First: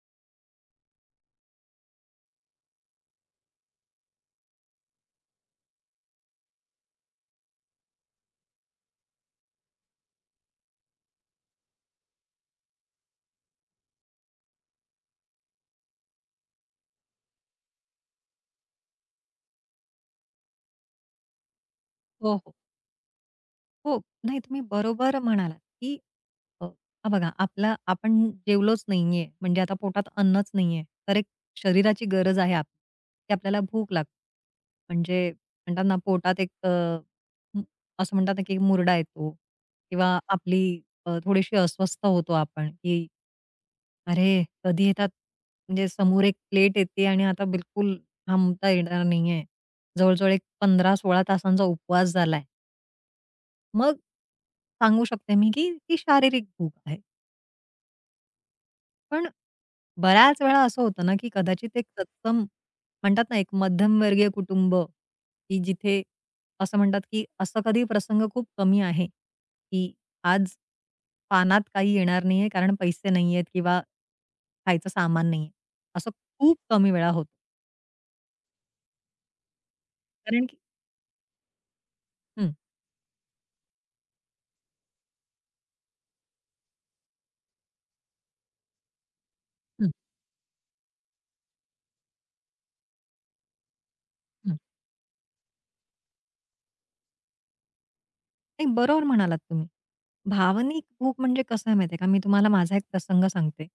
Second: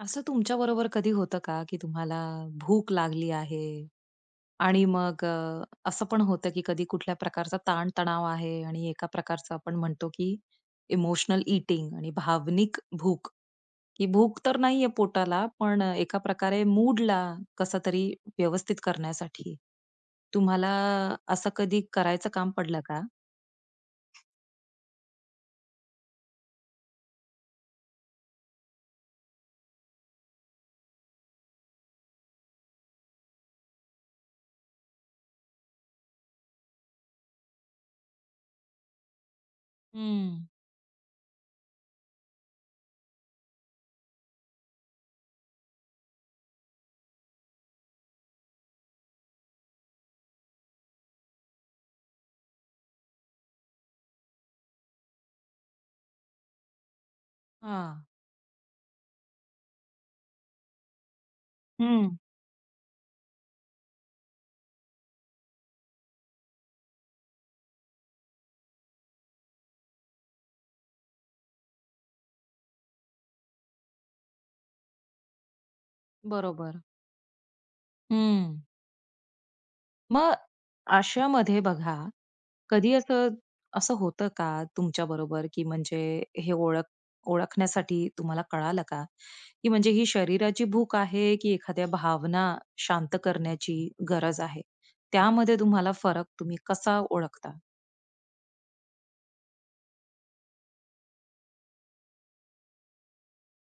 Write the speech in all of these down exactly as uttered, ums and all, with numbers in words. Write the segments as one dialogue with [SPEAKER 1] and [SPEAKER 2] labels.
[SPEAKER 1] असं तुमच्या बरोबर कधी होतं का, की तुम्हाला भूक लागली आहे आणि मग अ, असं पण होतं, की कधी कुठल्या प्रकारचा ताण-तणाव आहे आणि एका प्रकारचं आपण म्हणतो, की इमोशनल ईटिंग आणि भावनिक भूक, की भूक तर नाहीये पोटाला, पण एका प्रकारे मूडला कसं तरी व्यवस्थित करण्यासाठी. तुम्हाला असं कधी करायचं
[SPEAKER 2] हो,
[SPEAKER 1] काम
[SPEAKER 2] हो.
[SPEAKER 1] पडलं का?
[SPEAKER 2] हो. नाही तुम्ही बरोबर म्हणालात, की अ, हा बघा आपला आपण जेवलोच नाहीये, म्हणजे आता पोटात अन्नच नाहीये. तर एक शरीराची गरज आहे आपली, की आपल्याला भूक लागते. म्हणजे म्हणतात ना पोटात एक अ, हं, असं म्हणतात ना, की मुरडा येतो किंवा
[SPEAKER 1] हं.
[SPEAKER 2] आपली अ, थोडीशी अस्वस्थ होतो आपण, की "अरे, कधी येतात?" म्हणजे समोर एक प्लेट येते आणि आता बिलकुल थांबता येणार नाहीये. जवळ एक पंधरा सोळा तासांचा उपवास झालाय. मग सांगू शकते मी, की ती शारीरिक भूक आहे.
[SPEAKER 1] हां.
[SPEAKER 2] पण बऱ्याच वेळा असं होतं ना, की कदाचित एक
[SPEAKER 1] हं.
[SPEAKER 2] तत्सम म्हणतात ना, एक मध्यमवर्गीय कुटुंब, की जिथे असं म्हणतात, की असं कधी प्रसंग खूप कमी आहे, की आज पानात काही येणार नाहीये कारण पैसे नाहीयेत किंवा खायचं सामान नाहीये. असं खूप
[SPEAKER 1] बरोबर.
[SPEAKER 2] कमी वेळा होतं.
[SPEAKER 1] हं. मग
[SPEAKER 2] कारण की
[SPEAKER 1] अशामध्ये बघा
[SPEAKER 2] हं,
[SPEAKER 1] कधी असं असं होतं का तुमच्या बरोबर की म्हणजे हे ओळख ओळखण्यासाठी तुम्हाला कळालं का? की
[SPEAKER 2] हं, हं.
[SPEAKER 1] म्हणजे ही शरीराची भूक आहे की एखाद्या भावना शांत करण्याची गरज आहे? त्यामध्ये तुम्हाला फरक तुम्ही कसा ओळखता?
[SPEAKER 2] नाही, बरोबर म्हणालात तुम्ही. भावनिक भूक म्हणजे कसं आहे माहिती का, मी तुम्हाला माझा एक प्रसंग सांगते.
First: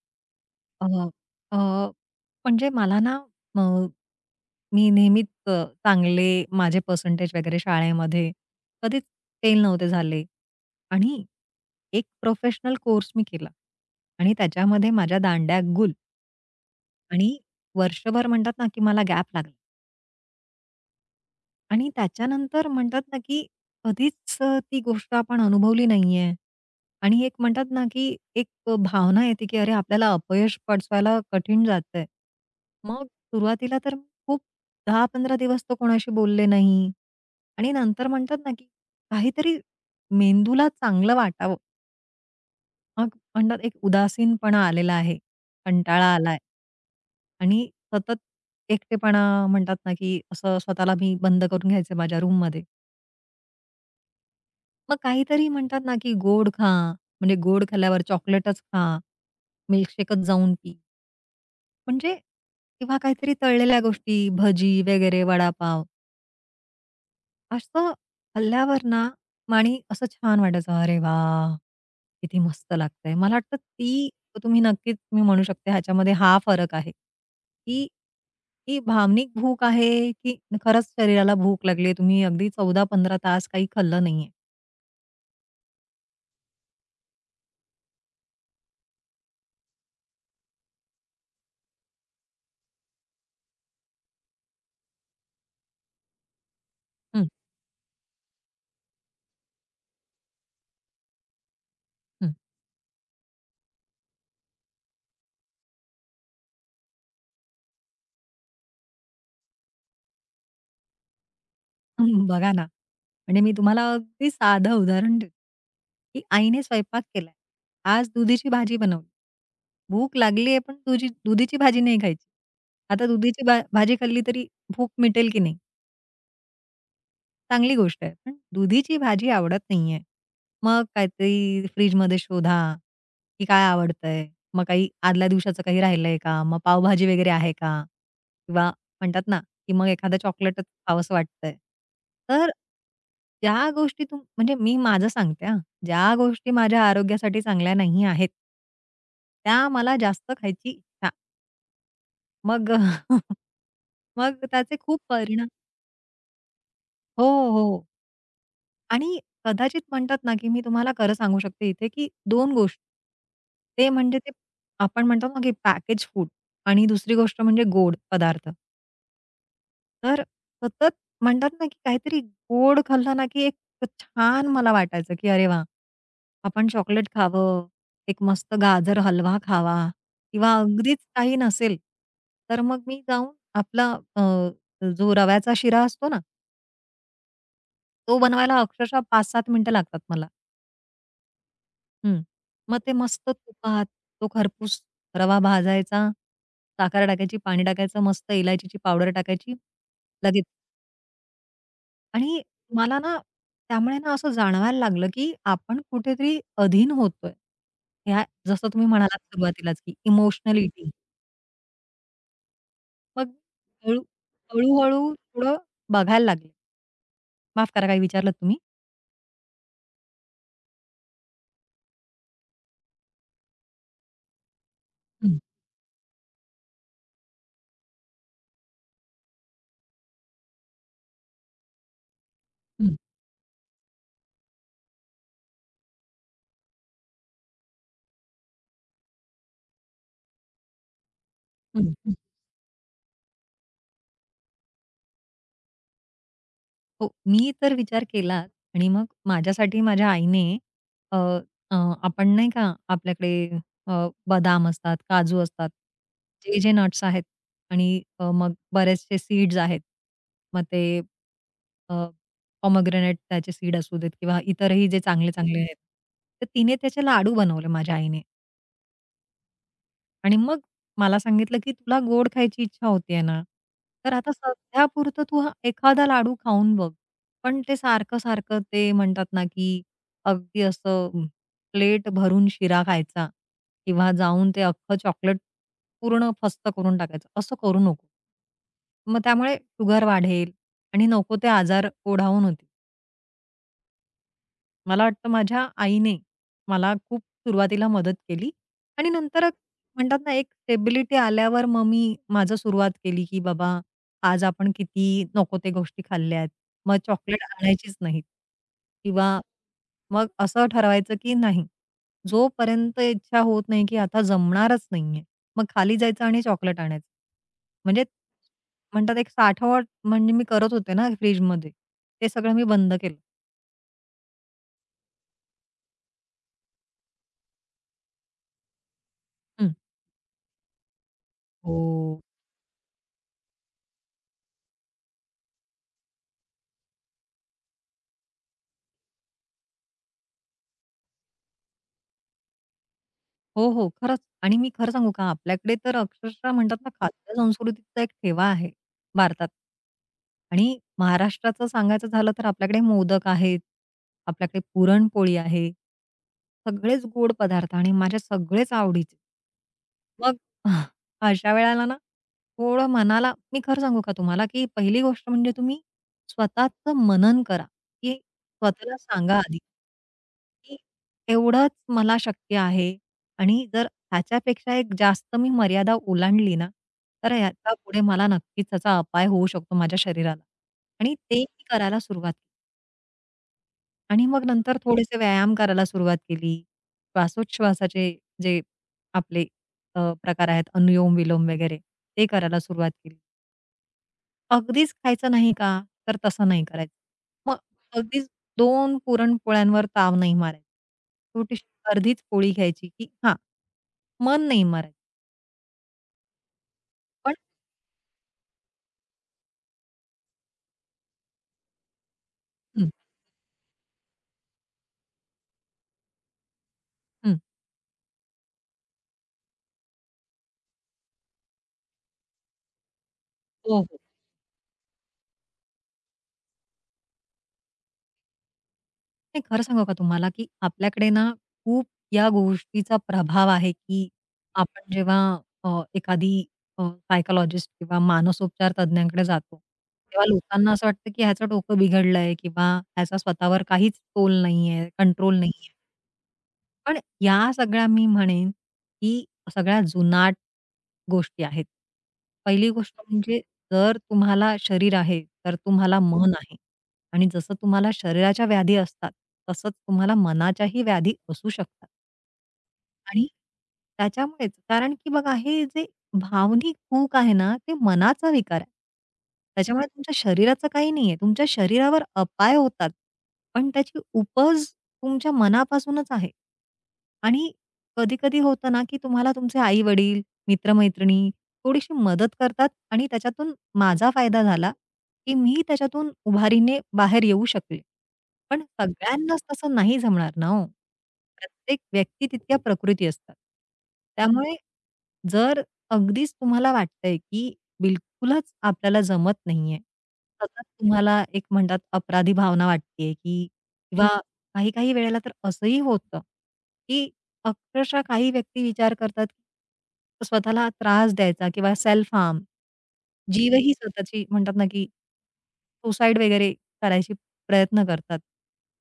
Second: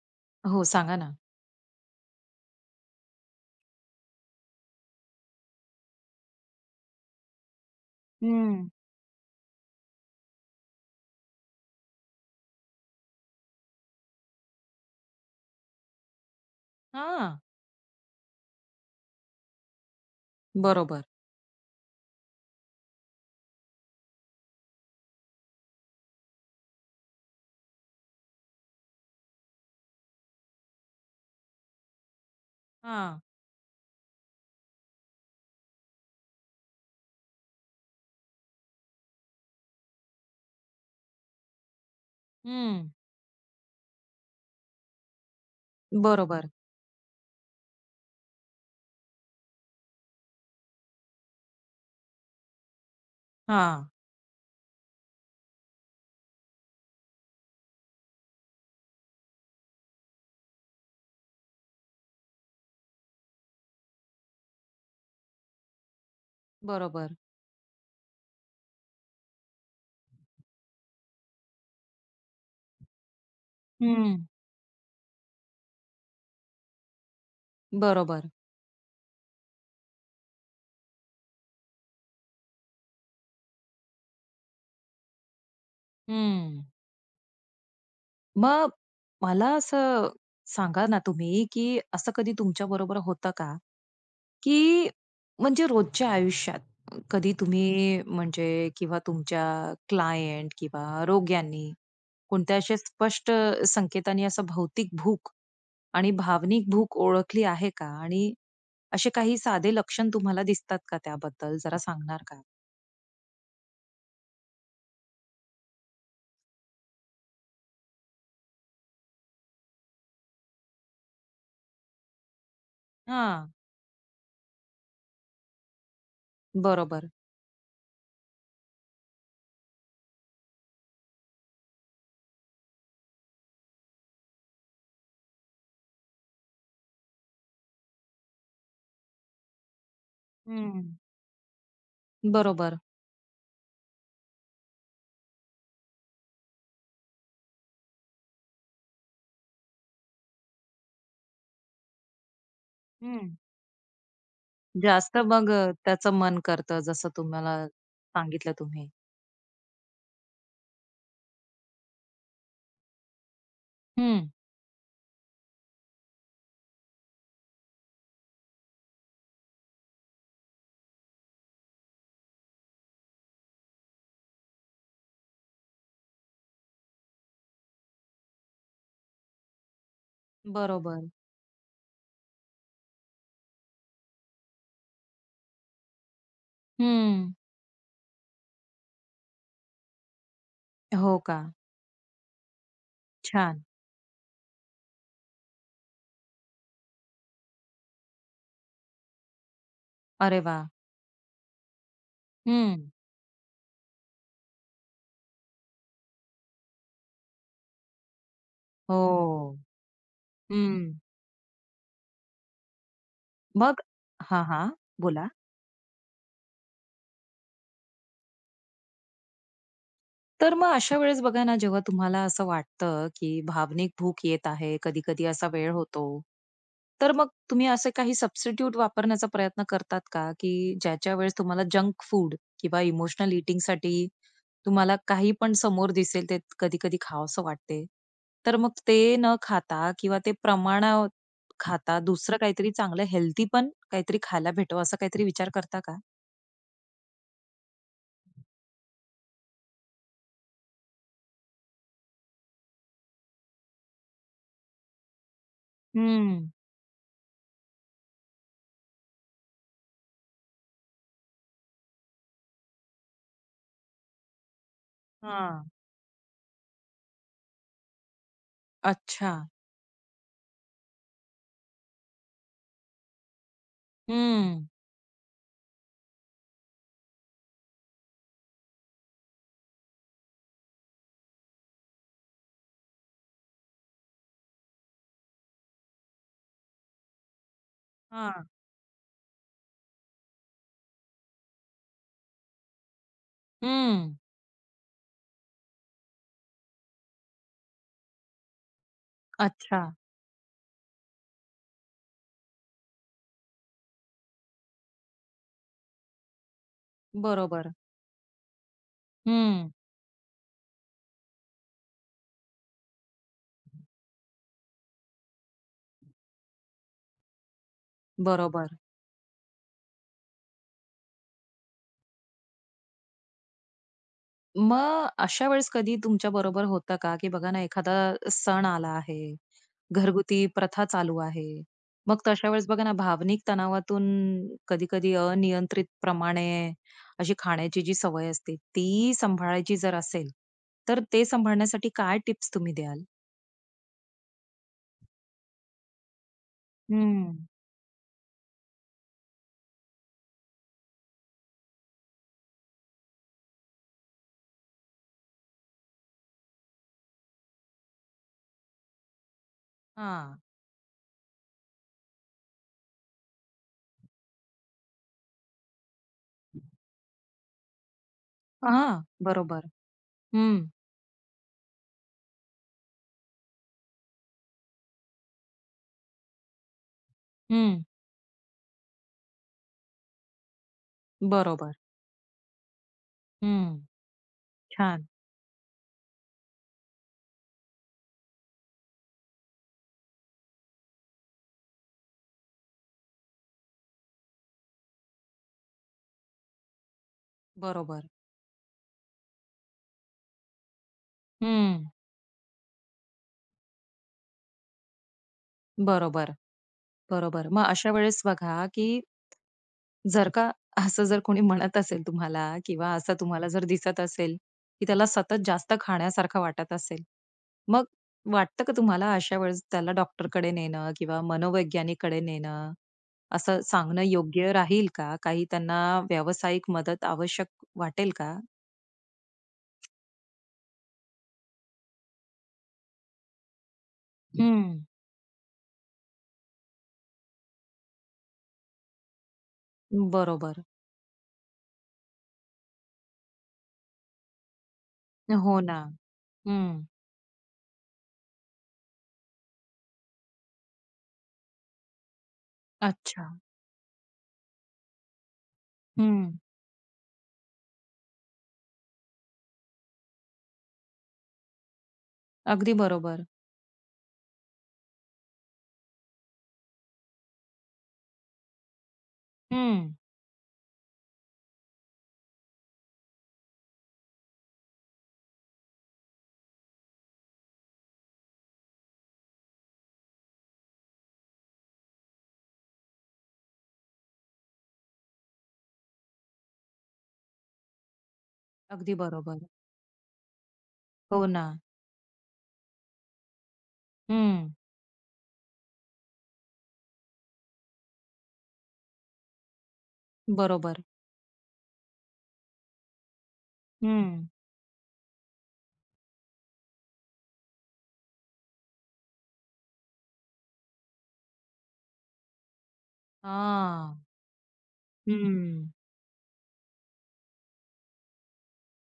[SPEAKER 1] हो,
[SPEAKER 2] अ,
[SPEAKER 1] सांगा ना?
[SPEAKER 2] अ, म्हणजे मला ना अ, मी नेहमीच अ, चांगले माझे पर्सेंटेज वगैरे शाळेमध्ये
[SPEAKER 1] हं.
[SPEAKER 2] कधीच फेल नव्हते झाले आणि एक प्रोफेशनल कोर्स मी केला आणि त्याच्यामध्ये माझ्या दांड्या गुल आणि
[SPEAKER 1] हां,
[SPEAKER 2] वर्षभर म्हणतात ना, की मला गॅप लागला.
[SPEAKER 1] बरोबर.
[SPEAKER 2] आणि त्याच्यानंतर म्हणतात ना, की कधीच अ, ती गोष्ट आपण अनुभवली नाहीये. आणि एक म्हणतात ना, की एक अ, भावना येते, की अरे आपल्याला अपयश पचवायला कठीण जातंय. मग
[SPEAKER 1] हां,
[SPEAKER 2] सुरुवातीला तर खूप दहा पंधरा दिवस तर कोणाशी बोलले नाही. आणि नंतर म्हणतात ना, की काहीतरी मेंदूला चांगलं वाटावं.
[SPEAKER 1] हं.
[SPEAKER 2] मग म्हणतात एक उदासीनपणा आलेला आहे, कंटाळा आलाय.
[SPEAKER 1] बरोबर.
[SPEAKER 2] आणि सतत एकटेपणा म्हणतात ना, की असं स्वतःला मी बंद करून घ्यायचे माझ्या रूममध्ये.
[SPEAKER 1] हां,
[SPEAKER 2] मग काहीतरी म्हणतात ना, की गोड खा, म्हणजे गोड खाल्ल्यावर चॉकलेटच खा, मिल्कशेकच जाऊन पी. म्हणजे किंवा काहीतरी तळलेल्या गोष्टी, भजी वगैरे, वडापाव
[SPEAKER 1] बरोबर.
[SPEAKER 2] असं खाल्ल्यावर ना आणि असं छान वाटायचं, "अरे वाह! किती मस्त लागतंय." मला वाटतं ती
[SPEAKER 1] हं.
[SPEAKER 2] तुम्ही नक्कीच मी म्हणू शकते ह्याच्यामध्ये हा फरक आहे, की
[SPEAKER 1] बरोबर.
[SPEAKER 2] ही भावनिक भूक आहे, की खरंच शरीराला भूक लागली तुम्ही अगदी चौदा पंधरा तास काही खाल्लं नाहीये.
[SPEAKER 1] हं. मग मला असं सांगा ना तुम्ही, की असं कधी तुमच्याबरोबर होतं का? की म्हणजे रोजच्या आयुष्यात
[SPEAKER 2] हं.
[SPEAKER 1] कधी तुम्ही म्हणजे किंवा तुमच्या क्लायंट किंवा रोग्यांनी कोणत्या असे स्पष्ट संकेतांनी असं भौतिक भूक आणि भावनिक भूक ओळखली आहे का? आणि असे काही साधे लक्षण तुम्हाला दिसतात का त्याबद्दल जरा सांगणार
[SPEAKER 2] हं,
[SPEAKER 1] का?
[SPEAKER 2] बघा ना, म्हणजे मी तुम्हाला अगदी साधं उदाहरण देते, की आईने स्वयंपाक केलाय. आज दुधीची भाजी बनवली. भूक लागली आहे, पण दुधी दुधीची भाजी नाही खायची. आता दुधीची
[SPEAKER 1] हां.
[SPEAKER 2] भा भाजी खाल्ली तरी भूक मिटेल की नाही?
[SPEAKER 1] बरोबर.
[SPEAKER 2] चांगली गोष्ट आहे. पण दुधीची भाजी आवडत नाहीये. मग काहीतरी फ्रिजमध्ये शोधा, की काय आवडतंय? मग काही आदल्या दिवसाचं काही राहिलंय का? मग पावभाजी वगैरे आहे का? किंवा म्हणतात ना, की मग एखादं चॉकलेटच
[SPEAKER 1] हं.
[SPEAKER 2] खावंसं वाटतंय. तर
[SPEAKER 1] बरोबर.
[SPEAKER 2] ज्या गोष्टी तुम म्हणजे मी माझं सांगते हां. ज्या गोष्टी माझ्या आरोग्यासाठी चांगल्या नाही आहेत, त्या मला जास्त खायची इच्छा. मग
[SPEAKER 1] हं.
[SPEAKER 2] मग त्याचे खूप
[SPEAKER 1] जास्त
[SPEAKER 2] परिणाम
[SPEAKER 1] मग अ, त्याचं मन करतं जसं
[SPEAKER 2] हो,
[SPEAKER 1] तुम्हाला
[SPEAKER 2] हो.
[SPEAKER 1] सांगितलं तुम्ही.
[SPEAKER 2] आणि कदाचित म्हणतात ना, की मी तुम्हाला खरं सांगू शकते इथे, की दोन गोष्टी. ते म्हणजे
[SPEAKER 1] हं.
[SPEAKER 2] ते आपण म्हणतो ना, की पॅकेज फूड आणि दुसरी गोष्ट म्हणजे गोड पदार्थ. तर सतत म्हणतात ना, की काहीतरी गोड खाल्लं ना, की एक छान मला वाटायचं, की अरे वा, आपण चॉकलेट खावं, एक मस्त गाजर हलवा खावा किंवा अगदीच
[SPEAKER 1] बरोबर.
[SPEAKER 2] काही नसेल, तर मग मी जाऊन आपला अ, जो रव्याचा शिरा असतो ना,
[SPEAKER 1] हं.
[SPEAKER 2] तो बनवायला अक्षरशः पाच सात मिनिटं लागतात मला.
[SPEAKER 1] हो का?
[SPEAKER 2] हं. मग ते मस्त
[SPEAKER 1] छान.
[SPEAKER 2] तुपात तो खरपूस रवा भाजायचा, साखर टाकायची, पाणी टाकायचं, मस्त इलायचीची पावडर टाकायची.
[SPEAKER 1] अरे
[SPEAKER 2] लगेच
[SPEAKER 1] वाह!
[SPEAKER 2] आणि
[SPEAKER 1] हं. हं.
[SPEAKER 2] मला ना त्यामुळे ना असं जाणवायला लागलं, की आपण कुठेतरी अधीन होतोय. ह्या जसं तुम्ही म्हणालात
[SPEAKER 1] हो.
[SPEAKER 2] सुरुवातीलाच, की इमोशनल ईटिंग.
[SPEAKER 1] हं.
[SPEAKER 2] मग
[SPEAKER 1] मग हां, हां.
[SPEAKER 2] हळू हळू
[SPEAKER 1] बोला.
[SPEAKER 2] थोडं बघायला लागले. माफ करा काही विचारलात तुम्ही?
[SPEAKER 1] तर मग अशा वेळेस बघा ना, जेव्हा तुम्हाला असं वाटतं, की भावनिक भूक येत आहे, कधी-कधी
[SPEAKER 2] हं,
[SPEAKER 1] असा वेळ होतो. तर मग तुम्ही असे काही सबस्टिट्यूट वापरण्याचा प्रयत्न करतात का? की ज्याच्या वेळेस तुम्हाला जंक फूड किंवा
[SPEAKER 2] हं,
[SPEAKER 1] इमोशनल ईटिंगसाठी तुम्हाला काही पण समोर दिसेल, ते कधी-कधी खावसं वाटते. तर मग ते न खाता किंवा ते प्रमाणात
[SPEAKER 2] हं,
[SPEAKER 1] खाता
[SPEAKER 2] हं.
[SPEAKER 1] दुसरं काहीतरी चांगलं हेल्दी पण काहीतरी खायला भेटावं, असा काहीतरी विचार करता का?
[SPEAKER 2] हो, मी तर विचार केलाच आणि मग माझ्यासाठी माझ्या आईने अ, अ, आपण नाही का आपल्याकडे अ, बदाम असतात, काजू असतात,
[SPEAKER 1] हं.
[SPEAKER 2] जे जे नट्स आहेत आणि अ, मग बरेचसे सीड्स आहेत. मग ते अ, त्याचे सीड असू देत किंवा इतरही जे चांगले-चांगले
[SPEAKER 1] हां.
[SPEAKER 2] आहेत. तर तिने त्याचे लाडू बनवले माझ्या आईने.
[SPEAKER 1] अच्छा.
[SPEAKER 2] आणि मग मला सांगितलं, की "तुला गोड खायची इच्छा होतीये ना, तर आता
[SPEAKER 1] हं.
[SPEAKER 2] सध्यापुरतं तू हा एखादा लाडू खाऊन बघ." पण ते सारखं-सारखं ते म्हणतात ना, की अगदी असं अं, प्लेट भरून शिरा खायचा किंवा जाऊन ते अख्खं चॉकलेट पूर्ण फस्त करून टाकायचं, असं करू नको. मग त्यामुळे शुगर वाढेल आणि नको ते आजार ओढावून होतील.
[SPEAKER 1] हं.
[SPEAKER 2] मला वाटतं माझ्या आईने मला खूप सुरुवातीला मदत केली आणि नंतर
[SPEAKER 1] अच्छा.
[SPEAKER 2] म्हणतात ना एक स्टेबिलिटी आल्यावर मग मी माझं सुरुवात केली, की बाबा आज आपण किती नको ते गोष्टी खाल्ल्या आहेत. मग चॉकलेट
[SPEAKER 1] बरोबर.
[SPEAKER 2] आणायचीच नाहीत किंवा
[SPEAKER 1] हं.
[SPEAKER 2] मग असं ठरवायचं, की नाही जोपर्यंत इच्छा होत नाही, की आता जमणारच नाहीये, मग खाली जायचं आणि चॉकलेट आणायचं. म्हणजे
[SPEAKER 1] बरोबर.
[SPEAKER 2] म्हणतात एक साठवण म्हणजे मी करत होते ना फ्रिजमध्ये, ते सगळं मी बंद केलं.
[SPEAKER 1] मग अशा वेळेस कधी तुमच्या बरोबर होतं का, की बघा ना एखादा सण आला आहे,
[SPEAKER 2] हं.
[SPEAKER 1] घरगुती प्रथा चालू आहे. मग
[SPEAKER 2] हो.
[SPEAKER 1] तशा वेळेस बघा ना भावनिक तणावातून कधी-कधी अनियंत्रित प्रमाणे अशी खाण्याची जी सवय असते, ती सांभाळायची जर असेल, तर ते सांभाळण्यासाठी काय टिप्स तुम्ही द्याल?
[SPEAKER 2] हो, हो. खरंच आणि मी खरं सांगू का? आपल्याकडे तर अक्षरशः म्हणतात ना, खाद्य
[SPEAKER 1] हं.
[SPEAKER 2] संस्कृतीचा एक ठेवा आहे भारतात. आणि महाराष्ट्राचं सांगायचं झालं तर आपल्याकडे मोदक आहेत, आपल्याकडे पुरणपोळी आहे. सगळेच गोड पदार्थ आणि माझ्या सगळेच आवडीचे. मग
[SPEAKER 1] हां.
[SPEAKER 2] अशा वेळेला ना, थोडं मनाला मी खरं सांगू का तुम्हाला, की पहिली गोष्ट म्हणजे तुम्ही स्वतःचं मनन करा, की स्वतःला
[SPEAKER 1] हां.
[SPEAKER 2] सांगा आधी,
[SPEAKER 1] बरोबर. हं,
[SPEAKER 2] की एवढंच मला शक्य आहे. आणि जर ह्याच्यापेक्षा एक जास्त मी मर्यादा ओलांडली ना, तर ह्याचा
[SPEAKER 1] हं.
[SPEAKER 2] पुढे मला नक्कीच त्याचा अपाय होऊ शकतो माझ्या शरीराला. आणि ते मी
[SPEAKER 1] बरोबर.
[SPEAKER 2] करायला सुरुवात केली.
[SPEAKER 1] हं.
[SPEAKER 2] आणि मग नंतर
[SPEAKER 1] छान.
[SPEAKER 2] थोडेसे व्यायाम करायला सुरुवात केली. श्वासोच्छवासाचे जे आपले अ, प्रकार आहेत अनुलोम विलोम वगैरे ते करायला सुरुवात केली. अगदीच खायचं नाही का? तर तसं नाही करायचं. मग
[SPEAKER 1] बरोबर.
[SPEAKER 2] अगदीच दोन पुरणपोळ्यांवर ताव नाही मारायचा. छोटीशी
[SPEAKER 1] हं.
[SPEAKER 2] अर्धीच पोळी घ्यायची, की हां, मन नाही मारायचं.
[SPEAKER 1] बरोबर,
[SPEAKER 2] पण
[SPEAKER 1] बरोबर. मग अशा वेळेस बघा, की जर का असं जर कोणी म्हणत असेल तुम्हाला
[SPEAKER 2] हं,
[SPEAKER 1] किंवा असं तुम्हाला जर दिसत असेल, की त्याला सतत जास्त खाण्यासारखं वाटत असेल,
[SPEAKER 2] हं.
[SPEAKER 1] मग वाटतं का तुम्हाला अशा वेळेस त्याला डॉक्टरकडे नेणं किंवा मनोवैज्ञानिककडे नेणं, असं
[SPEAKER 2] हो, हो.
[SPEAKER 1] सांगणं योग्य राहील का? काही त्यांना व्यावसायिक मदत आवश्यक वाटेल का?
[SPEAKER 2] नाही खरं सांगू का तुम्हाला, की आपल्याकडे ना खूप या गोष्टीचा प्रभाव आहे, की आपण
[SPEAKER 1] हं.
[SPEAKER 2] जेव्हा अ, एखादी अ, सायकॉलॉजिस्ट किंवा मानसोपचार तज्ञांकडे जातो, तेव्हा
[SPEAKER 1] बरोबर.
[SPEAKER 2] लोकांना असं वाटतं, की ह्याचं डोकं बिघडलंय किंवा ह्याचा स्वतःवर काहीच तोल नाहीये, कंट्रोल
[SPEAKER 1] हो
[SPEAKER 2] नाहीये.
[SPEAKER 1] ना. हं.
[SPEAKER 2] पण या सगळ्या मी म्हणेन, की सगळ्या जुनाट गोष्टी आहेत. पहिली गोष्ट
[SPEAKER 1] अच्छा.
[SPEAKER 2] म्हणजे जर तुम्हाला शरीर आहे, तर तुम्हाला मन
[SPEAKER 1] हं.
[SPEAKER 2] आहे आणि जसं तुम्हाला शरीराच्या व्याधी असतात, तसंच तुम्हाला मनाच्याही व्याधी असू शकतात.
[SPEAKER 1] अगदी बरोबर.
[SPEAKER 2] आणि त्याच्यामुळेच कारण की बघा हे जे भावनिक कूक आहे ना, ते मनाचा विकार आहे. त्याच्यामुळे
[SPEAKER 1] हं.
[SPEAKER 2] तुमच्या शरीराचं काही नाहीये. तुमच्या शरीरावर अपाय होतात, पण त्याची उपज तुमच्या मनापासूनच आहे. आणि कधी-कधी होतं ना, की तुम्हाला तुमचे आई-वडील, मित्र थोडीशी मदत करतात आणि त्याच्यातून माझा फायदा झाला, की मी त्याच्यातून उभारीने बाहेर येऊ शकले. पण
[SPEAKER 1] अगदी बरोबर.
[SPEAKER 2] सगळ्यांनाच तसं नाही जमणार ना हो.
[SPEAKER 1] हो ना.
[SPEAKER 2] प्रत्येक व्यक्ती तितक्या प्रकृती असतात.
[SPEAKER 1] हं.
[SPEAKER 2] त्यामुळे जर अगदीच तुम्हाला वाटतंय, की बिलकुलच आपल्याला जमत नाहीये. सतत
[SPEAKER 1] बरोबर.
[SPEAKER 2] तुम्हाला एक म्हणतात अपराधी भावना वाटतेय, की किंवा
[SPEAKER 1] हं.
[SPEAKER 2] काही-काही वेळेला तर असंही होतं, की अक्षरशः काही व्यक्ती विचार करतात, की स्वतःला त्रास द्यायचा किंवा सेल्फ हार्म जीवही
[SPEAKER 1] हां.
[SPEAKER 2] स्वतःची म्हणतात ना, की
[SPEAKER 1] हं.
[SPEAKER 2] सुसाईड वगैरे करायची प्रयत्न करतात.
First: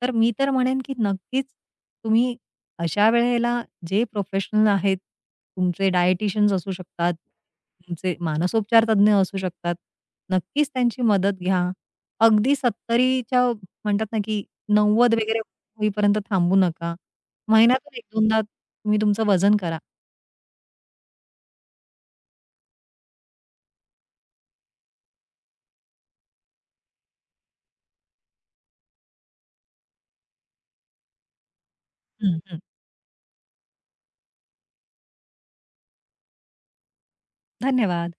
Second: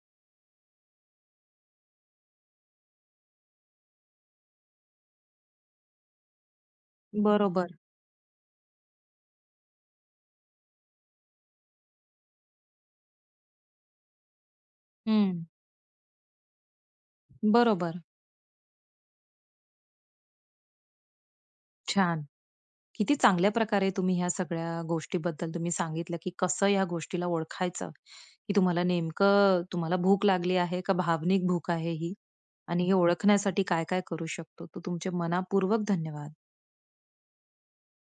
[SPEAKER 2] तर मी तर म्हणेन, की नक्कीच तुम्ही अशा वेळेला जे प्रोफेशनल आहेत, तुमचे डायटिशियन्स असू शकतात,
[SPEAKER 1] बरोबर.
[SPEAKER 2] तुमचे मानसोपचार तज्ञ असू शकतात. नक्कीच त्यांची मदत घ्या. अगदी सत्तरच्या म्हणतात ना, की नव्वद
[SPEAKER 1] हं.
[SPEAKER 2] वगैरे होईपर्यंत थांबू नका. महिन्यातून
[SPEAKER 1] बरोबर.
[SPEAKER 2] एक दोनदा तुम्ही तुमचं वजन करा.
[SPEAKER 1] छान. किती चांगल्या प्रकारे तुम्ही ह्या सगळ्या गोष्टीबद्दल तुम्ही सांगितलं, की कसं ह्या गोष्टीला ओळखायचं, की तुम्हाला नेमकं तुम्हाला भूक लागली आहे का भावनिक भूक आहे ही
[SPEAKER 2] हं, हं.
[SPEAKER 1] आणि हे ओळखण्यासाठी काय-काय करू शकतो. तर तुमचे मनःपूर्वक धन्यवाद.
[SPEAKER 2] धन्यवाद.